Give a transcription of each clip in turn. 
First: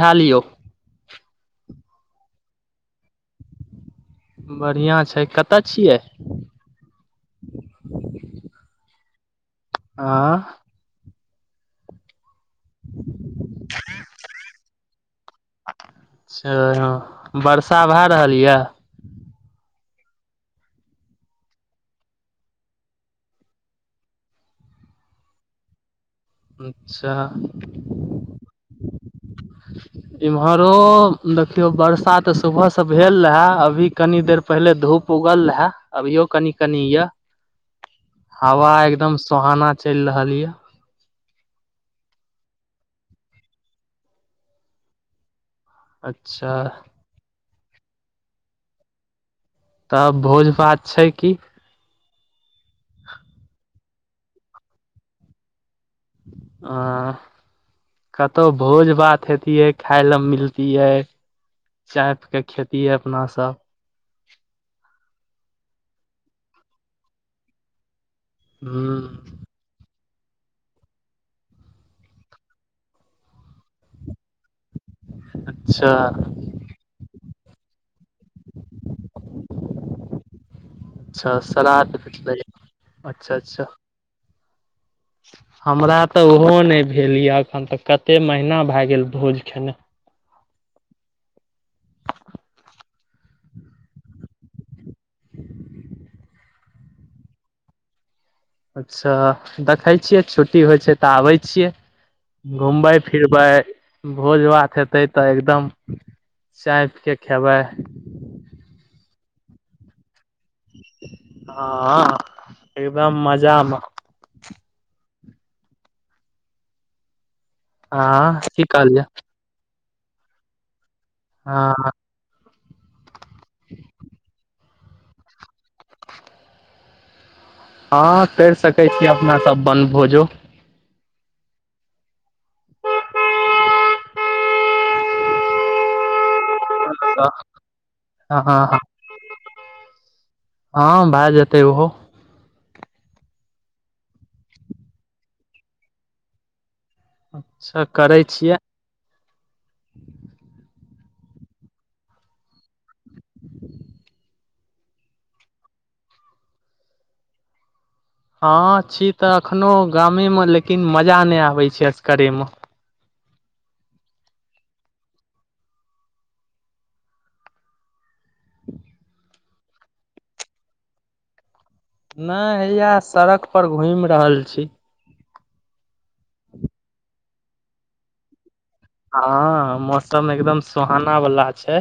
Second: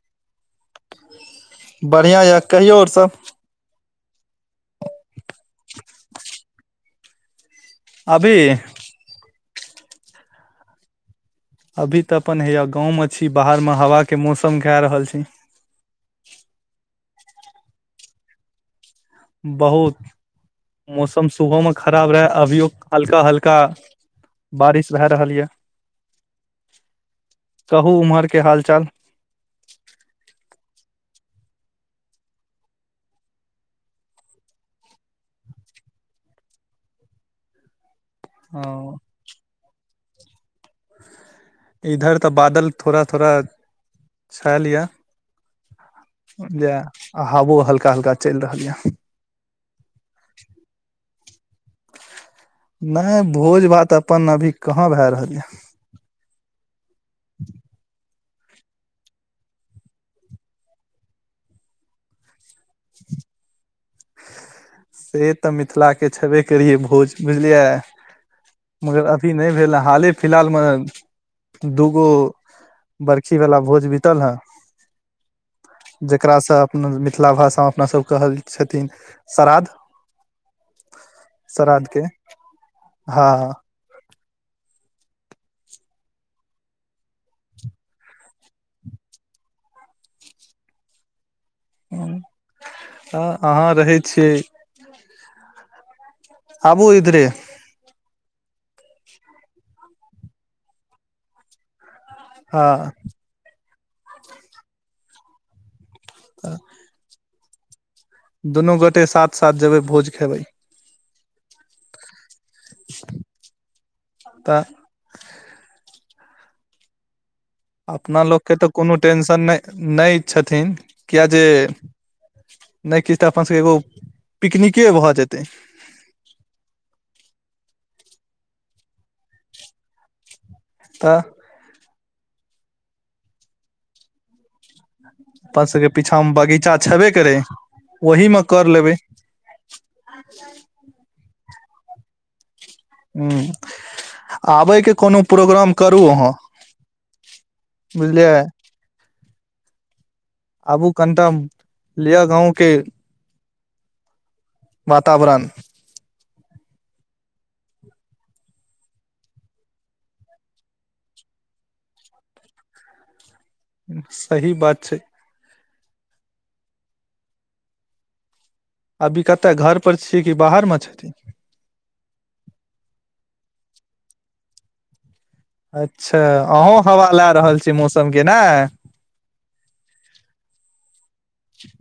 ठ लियौ बढ़िआँ यऽ कहियऔ आओर सब बढ़िआँ छै कतऽ छियै। अभी हाँ। अभी तऽ अपन हया गाँंव मे छी बाहर मे हवा के मौसम ख रहल छी। अचछा वर्षा भए रहल यऽ बहुत मौसम सुबह में खराब रहे अभियो हल्का हल्का बारिश भए रहल ये अच्छा। कहू उम्हर के हाल चाल इम्हरो देखियो बर्षा ते सुबह से भेल रहे अभी कनी देर पहिले धूप उगल रहे अभियो कनि कनि ये हवा ह एकदम सुोहाना चलि रहल ये इधर तऽ बादल थोड़ा थोड़ा छेल य अच्छा आ हबो हल्का हल्का चलि रहल यए तब भोज भात छै की। नहि भोज भात अपन अभी कहाँ भए रहल यऽ आ कतहु भोज भात हेतियै खााय लऽ मिलति यै चायप के खेती हइ अपनासभ से तऽ मिथिला के छेबे करियै भोज बुझलियै मगर अभी ह नहि भेल हाले फिलहाल में दूगो बर्खी वालला भोज बितल ह अच्छा जकरासँ अपना मिथिला भाषामे अपनासभ कहल छथिन श्रध अच्छा श्रध श्राद्ध के भेटलै अच्छा हँ। अच्छा हमरा तऽ ओहो नहि भेल यए एखन तऽ कतेक महीना भए गेल भोज खेना अहाँ रहै छियै। आबू इधरे अच्छा देखै छियै छुट्टी होइ छै, तऽ आबे छियै हँ घूमबै फिरब भोज भात हेतै तऽ एकदम ह। चायप के खेबै दुनू गोटे साथ साथ जेबै भोज खयबै हां एकदम मजा मे तऽ अपना लोक हँ के की तऽ कुनू कहलियै टेंशन नै नै छथिन किया जे हँ नै किछ तऽ अपन सबके एगो पिकनिके भऽ जेतै। हां कैर सकै छी अपना सब बनभोजो। तऽ। अपन सबके पीछा मे बगीचा छेबे करै ओहि मे हँ हँ कर लेबै। हां भाए जेतै उहो। हुं आबै के कुनू प्रोग्राम करू अहाँ। हां अच्छा करै बुझलियै छियै। आबु कनटा लियौ गाँव के वातावरण। हां छी तऽ एखनो गामे मे लेकिन मजा नै आबै छै असकरे मे। ऊंह सही बात छै। [inaudible] अभी कता घर पर छी कि बाहर मे छथिन। नै हैया सड़क पर घुम रहल छी। अच्छा अहों हवा लाए रहल छी मौसम के नै। हां मौसम एकदम सुहाना वला छै,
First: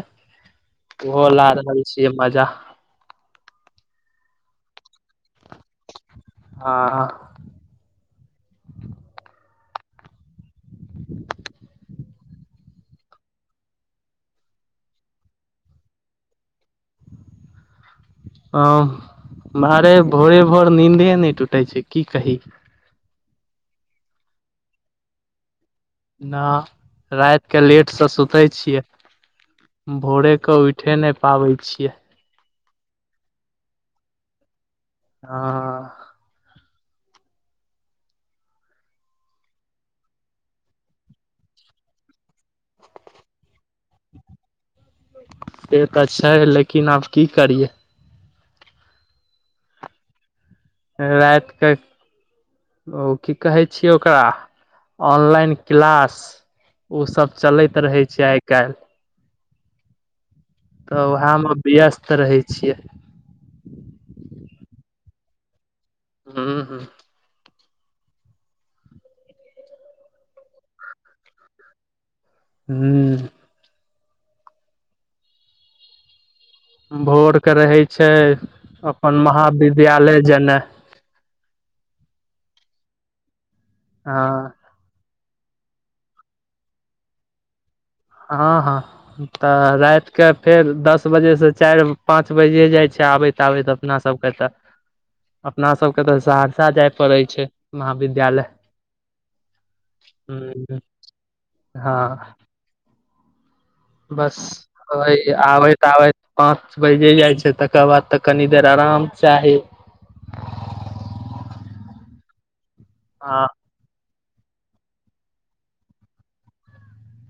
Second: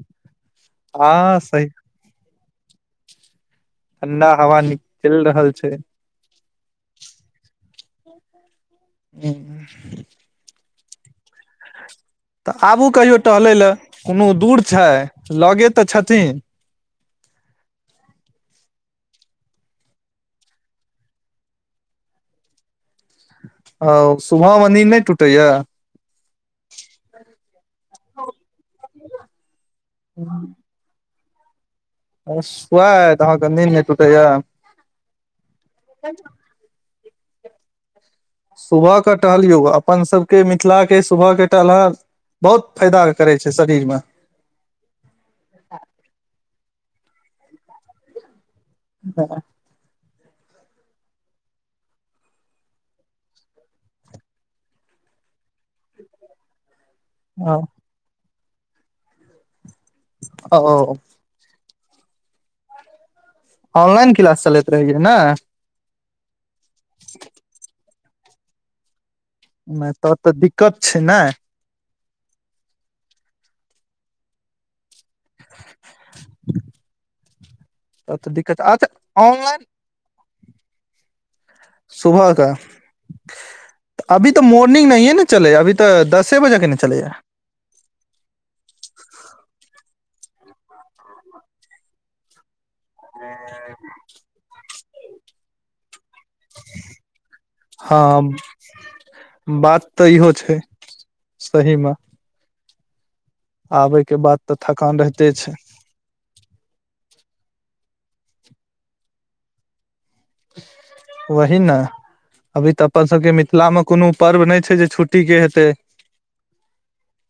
उहो हँ ला सही रहल छिये मजा। ठंडा हवा नि चैल रहल छै। हां। [inaudible] ऊंह। तऽ आबु कहियो टहलै लए कुनू दूर छै लगे तऽ छथिन। ह मारे भोरे- भोर नींन्दे नहि टूटे छै की कही। हंऽ सुबह में नींद नइ टूटैया। ना राइत के लेट से सुते छियै, भोरे कऽ उठ ठे नइ पाबै छियै। ओ सुवाइत अहाँके नीन्द नइ टूटैया। हंऽ। [unintelligible] सुबहक टहलियौ, अपन सभके मिथिलाके सुबहके टहलब बहुत फायदा करे छै, शरीर में। से तऽ छै, लेकिन आब की करिये। [unintelligible] राइत के ओ की कहै छियै ओकरा, ऑनलाइन क्लास। उ सब चलैत रहै छै, आइ काल्हि। ओ तऽ वेहे मे व्यस्त रहै छियै। ऑनलाइन क्लास चलैत रहैया ने। हूं। नहि त- तऽ दिक्कत छै, नै। हूँ। भोर के रहे छै तब तऽ दिक्कत अच्छा अपन ऑनलाइन महाविद्यालय जेनाइ। सुबह कऽ अभी हँ तऽ मोट मर्निंग नै ने चलैये अभी तऽ दसे बजे के नै चलैया। हँ हँ तऽ राइत के फेर दस बजे से चैर पाँच बाइजिये जाय छै। छै आबैत- आबैत अपना सबके तऽ। अपना सबके तऽ सहरसा जाय पड़ै छै हँ महाविद्यालय। बात तऽ इहो छै हूँ सही मे। हँ आबे के बस बाद तऽ थकान रहिते ओही छै आबै। बै पाँच बैजे जाय छै तकर बाद तऽ कनि देर आराम चाही। वही न। अभी तऽ अपन सबके हँ मिथिला मे कोनो पर्व नै छै जे छुट्टी के हेतै।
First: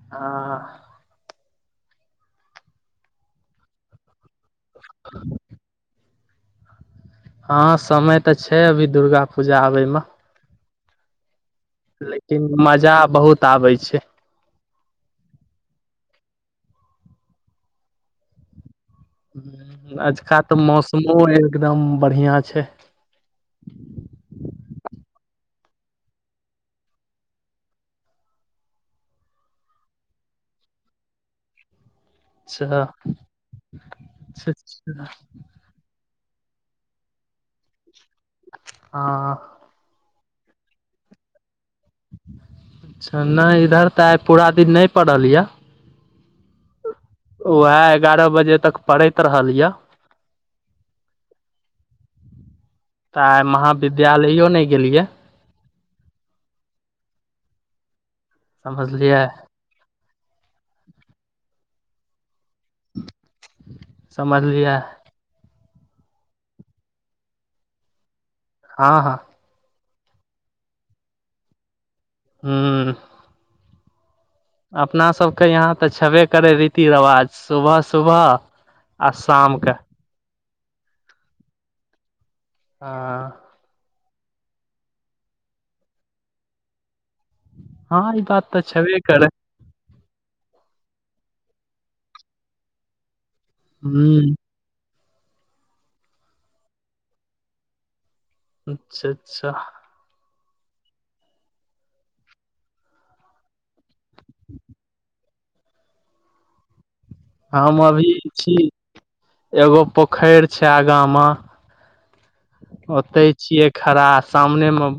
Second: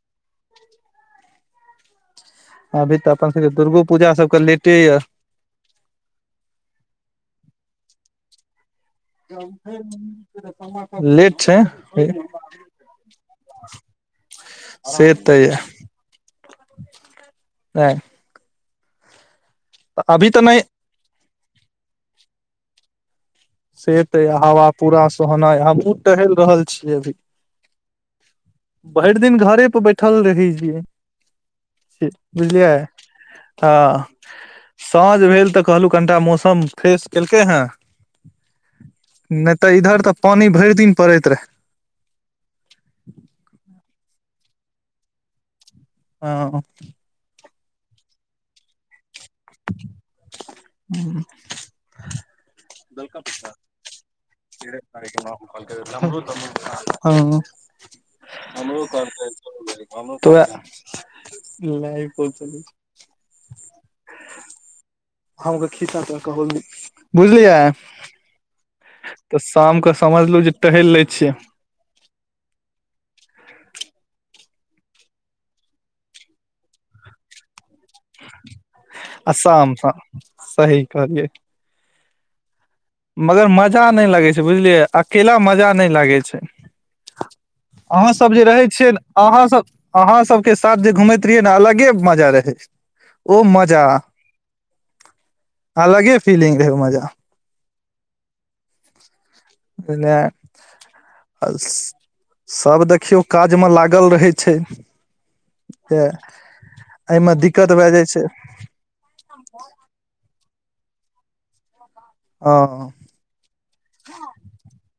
हँ। अभी तऽ अपन सब के दुर्गो पूजा सबके लेटे या। हँ समय। तऽ छै अभी दुर्गा पूजा आबैमे लेट छै। लेकिन मजा बहुत आबेै छै। से तऽ या नै। अभी अजका तऽ नहि मौसमो एकदम बढ़ियां छै। से तऽ या हवा पूरा सोहनाय हमहुँ टहैल रहल छीयै अभी। भैर दिन घरे परे बैठल रहै छियै। अच्छा बुझलियै तऽ अच्छा हँ साँझ भेल तऽ। कहलहुँ कनिटा मौसम फ्रेश केलकै हेँ। हँ। नहि तऽ इधर तऽ पानी भैर दिन पड़ैत रहे। नैय इधर तऽ आय पूरा दिन नैय पड़ल या। हँ। उएह एगारह बजे तक पड़ैत रहल या। हूँ। तऽ आय महाविद्यालयो नै गेलियै। हँ हमरो करतै [unintelligible] समझलियै [unintelligible] उएह नै [unintelligible] समझलियै। हमके खी कह बुझलियै। हँ हँ। तऽ शामके समझलु जे टहल लए छियै। हूँ। अपना सब के यहाँ तऽ छेबे करै रीति- रिवाज सुबह- सुबह। आ शाम के साम साम सही कहलियै। हँ मगर मजा नै लागै छै बुझलियै अकेला मजा नै लागै छै। आहाँ हँ ई सब जे बात तऽ रहै छियै छेबे करै आहाँ सब। आहाँ सब के साथ जे घूमैत रहियै ने अलगे मजा रहै ओ मजा ह अलगे फीलिंग रहै ओ मजा। अच्छा -अच्छा जेने [unintelligible] आ सभ देखियौ काज मे लागल रहै छै। त एहिमे दिक्कत हम भए अभी जाइ छै। छी एगो पोखरि छै आगा मे। ह ओते छिये खड़ा सामने मे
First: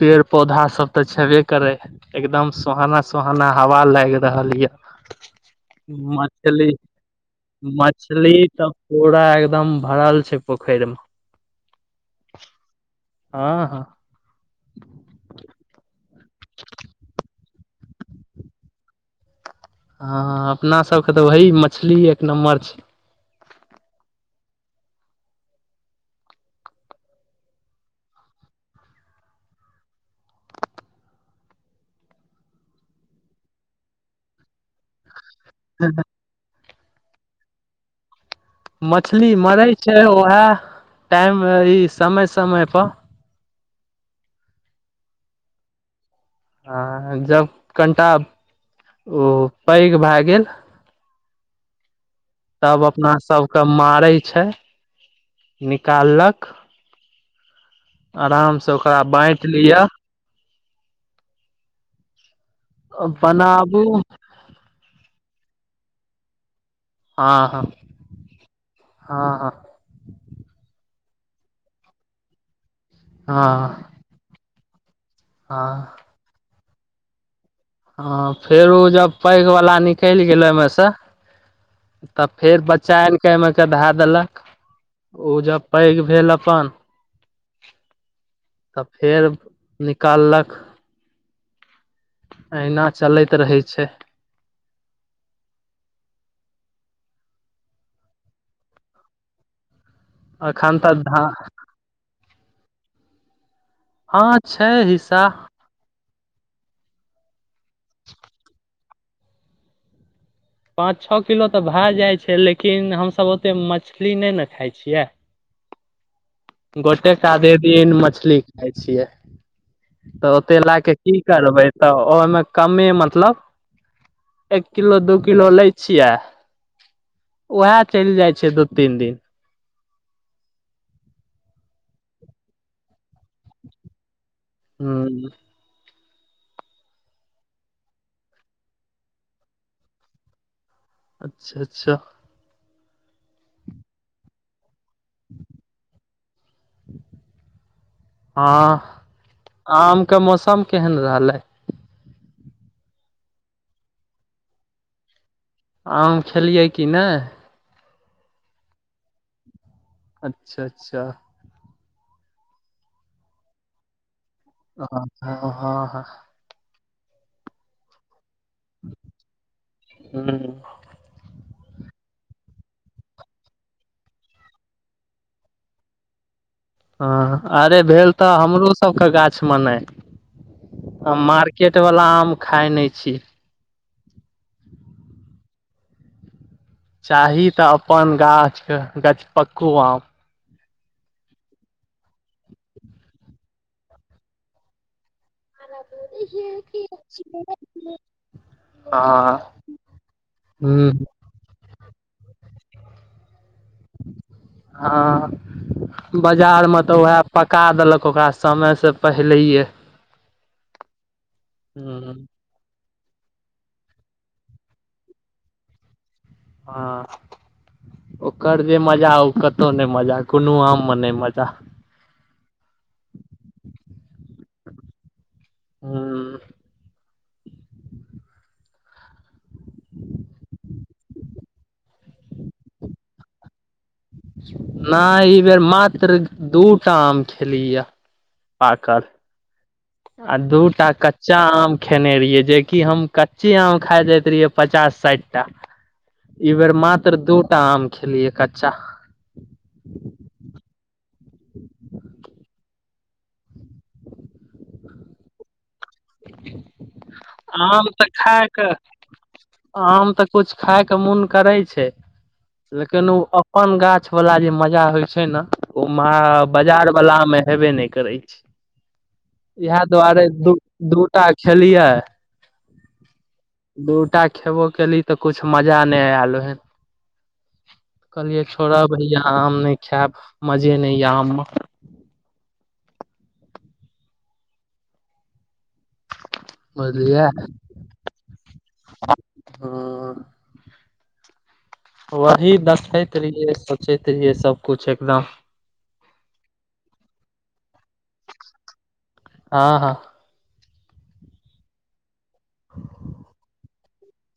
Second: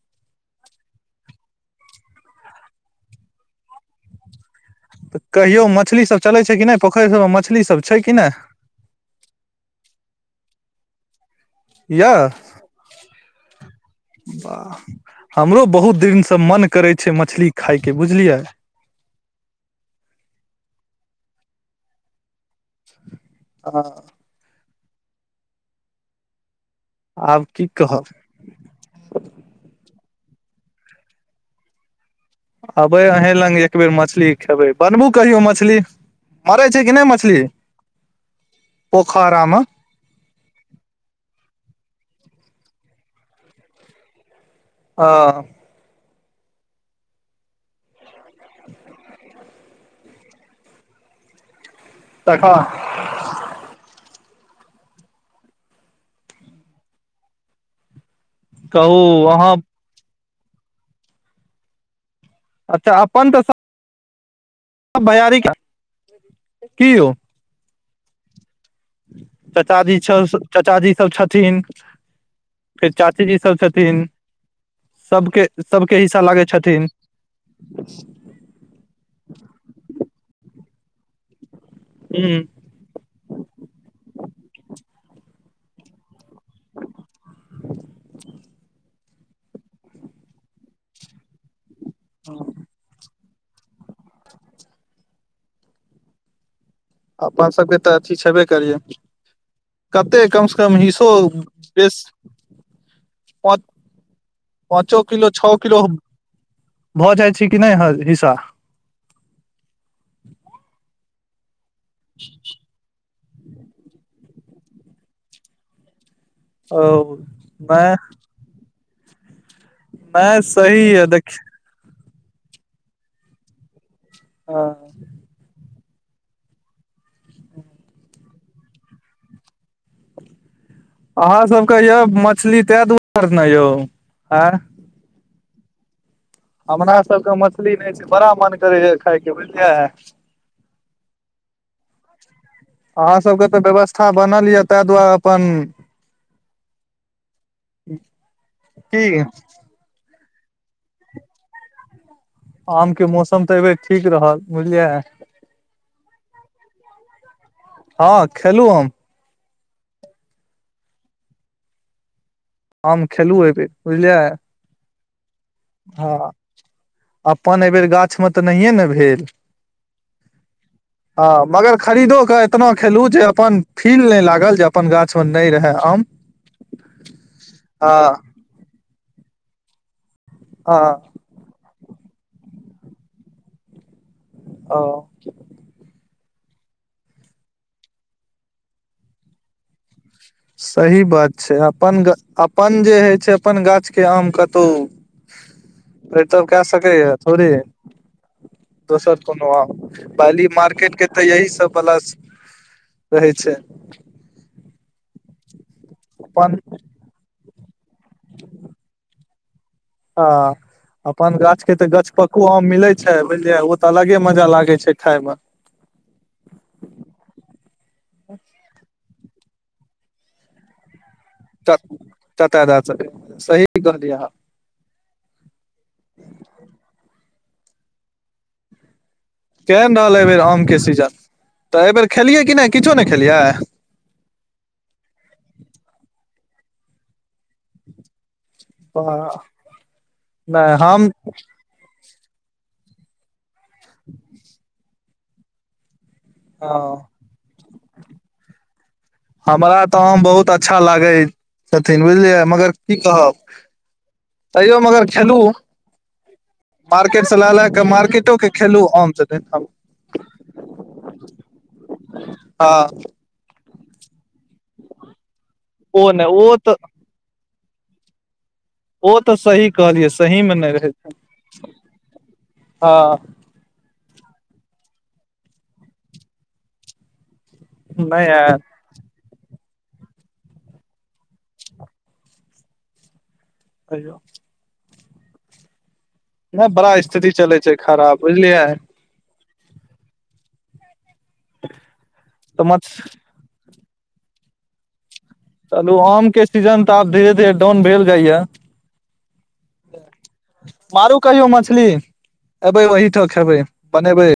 पेड़ पौधा सब ते छेबे करे हे। एकदम सोहाना सोहाना हवा लाग रहल ये। तऽ कहियो मछलीसभ चलै छै मछली कि नहि पोखरि सभमे मछलीसभ छै कि मछली नहि। तऽ पूरा एकदम भरल छै पोखरि मे। य हँ हँ वाह हमरो बहुत दिनसँ मन करै छै मछली खाायके बुझलियै। हँ अपना सब के तऽ वही मछली एक नम्बर छै। [inaudible] हँ आब की कहब? अबै अहीं लग एक बेेर मछली खेबै। बनबू कहियो मछली? मड़ै छै कि नहि मछली? मछली पोखरा मे मरे छै उएहे टाइम ई समय-समय पर ह ह जब कनटा म ओ पैघ भए गेल तखन तब अपना सब के मारे छै निकाललक आराम से कहू ओकरा बाँंट अहाँ लियअ। अच्छा अ पनााबे अ भैयार [unintelligible] की यौ हँ-हँ, हँ-हँ चच जी सब चाच जी सब छथिन फेर हँ चाचीजी सब हँ छथिन। सभके, सभके हँ हिस्सा लागै छथिन। ह फेर ओ जब पैघ वालला निकलि गेलै ओमे से। तब ह फेर बच्चा आन केे एमे के धा देलक ओ जब पै भेल अपन तऽ फेर निकाललक अहिना चलैत रहै छै। अपन सभके तऽ अथी छेबे करियै। कते कम से कम एखन तऽ हीसो धा बेस पच हँ छै पाँचो हिस्सा किलो छओ किरो भऽ जाइ छै कि नहि हिस्सा पाँच छओ किलो तऽ भए जाइ छै लेकिन हमस ओतेक मछली नहि ने खाइ छियै। ओ गोटेके आधे दिन नहि मछली खााय छियै। तऽ नहि ओते लए सही क य की देख करबै। तऽ ओहिमे कमे मतलब एक किलो दू किलो लै। छिय उएह चलि जाइ छै दू तीन दिन। अहाँ सबके यौ मछली ते दुआर ने यौ आय हू हमरा सबके मछली नहि छै बड़ा मन करै छै खाायके बुझलियै। अच्छा-अच्छा अहाँसभके तऽ व्यवस्था बनल यए ताहि दुआरे। अपन ठी आमके मौसम केहन रहलै आम के मौसम तऽ अबर ठीक रहल, बुझलियै आम खेलियै कि नहि हँ, खेलू हम अच्छा अच्छा आम खेलु हेर बुझलियै हँ ह। हँ अपन एहिबेर गाछमे तऽ नहिए ने भेल हूँ ह मगर खरीदो के एतना खेलू जे अपन फील नहि लागल जे अपन गाछ मे नहि रहे आम हँ, अरे हँ भेल तऽ हमरो सबके गाछमे नहि। हँ। हम मार्केट वालला आम खााय नहि छी ह। चाही तऽ अपन गाछके गछपक्कू आम सही बात छै अपन ग अपन जे होइ छै, अपन गाछके आम कतहु म थोड़े ब दोसर कोनो आ पी मार्केट के तऽ यही सब बला स रहै छै। हँ, अपन बाजार में तऽ उएह पका देलक ओकरा समय स पह हिलैये ह अपन गाछ के तऽ ह गछपक कु आम मिले छै बुझलियै ओ तऽ अलगे मजा लागे छै खाय में हँ, ओकर जे मजा ओ कत्तौ नै मजा कोनो आम में नै मजा तऽ तऽ द सही कहलियै हन हूं। केहेन रहल एहिबेर आमके सीजन तऽ एहिबेर खेलियै कि नहि किछो नै खेलियै नाइ ई बेर मात्र दूटा आम खेलियऽ पाकल नहि आ दूटा हम कच्चा आम खेने रहियै जेकि हम कच्चे आम खा जाइत रहियै पचास-साइठ टा ई बेर मात्र दुटा आम खेलियै कच्चा हमरा तऽ आम बहुत अच्छा लागै छथिन बुझलियै मगर की कहब तैयो मगर खेलू मार्केट से लए लए क आम तऽ मार्केटो खाय के कऽ खेलू आम छथिन हँ आम तऽ कुछ खायइके मुन करै छै, ओ लेकिन उ अपन गाछ वला जे मजा होइ छै न ओ महा नहि ओ तऽ बाजार वला में हेबे नै करै छै। ओ तऽ सही इहै कहलियै दुआरे सही दू मे नहि रहै छै दूटा खेलियै हँ। दूटा खेबो केली तऽ कुछ मजा नै ऐल ओहेन नहि कहलियै आयल छोड़ब भैया आम नै खैब मजे नै या आम मं कहियौ नहि बड़ा बुझलियै स्थिति चलै छै खराब बुझलियै हँ। तऽ वही मछ देखैत रहियै सोचैत रहियै सबकुछ एकदम चलू आम के सीजन तऽ आब धीरे-धीरे डाउन भेल जाइया। हँ, हँ। मारू कहियो मछली एबै ओहिठां खेबै बनेबै।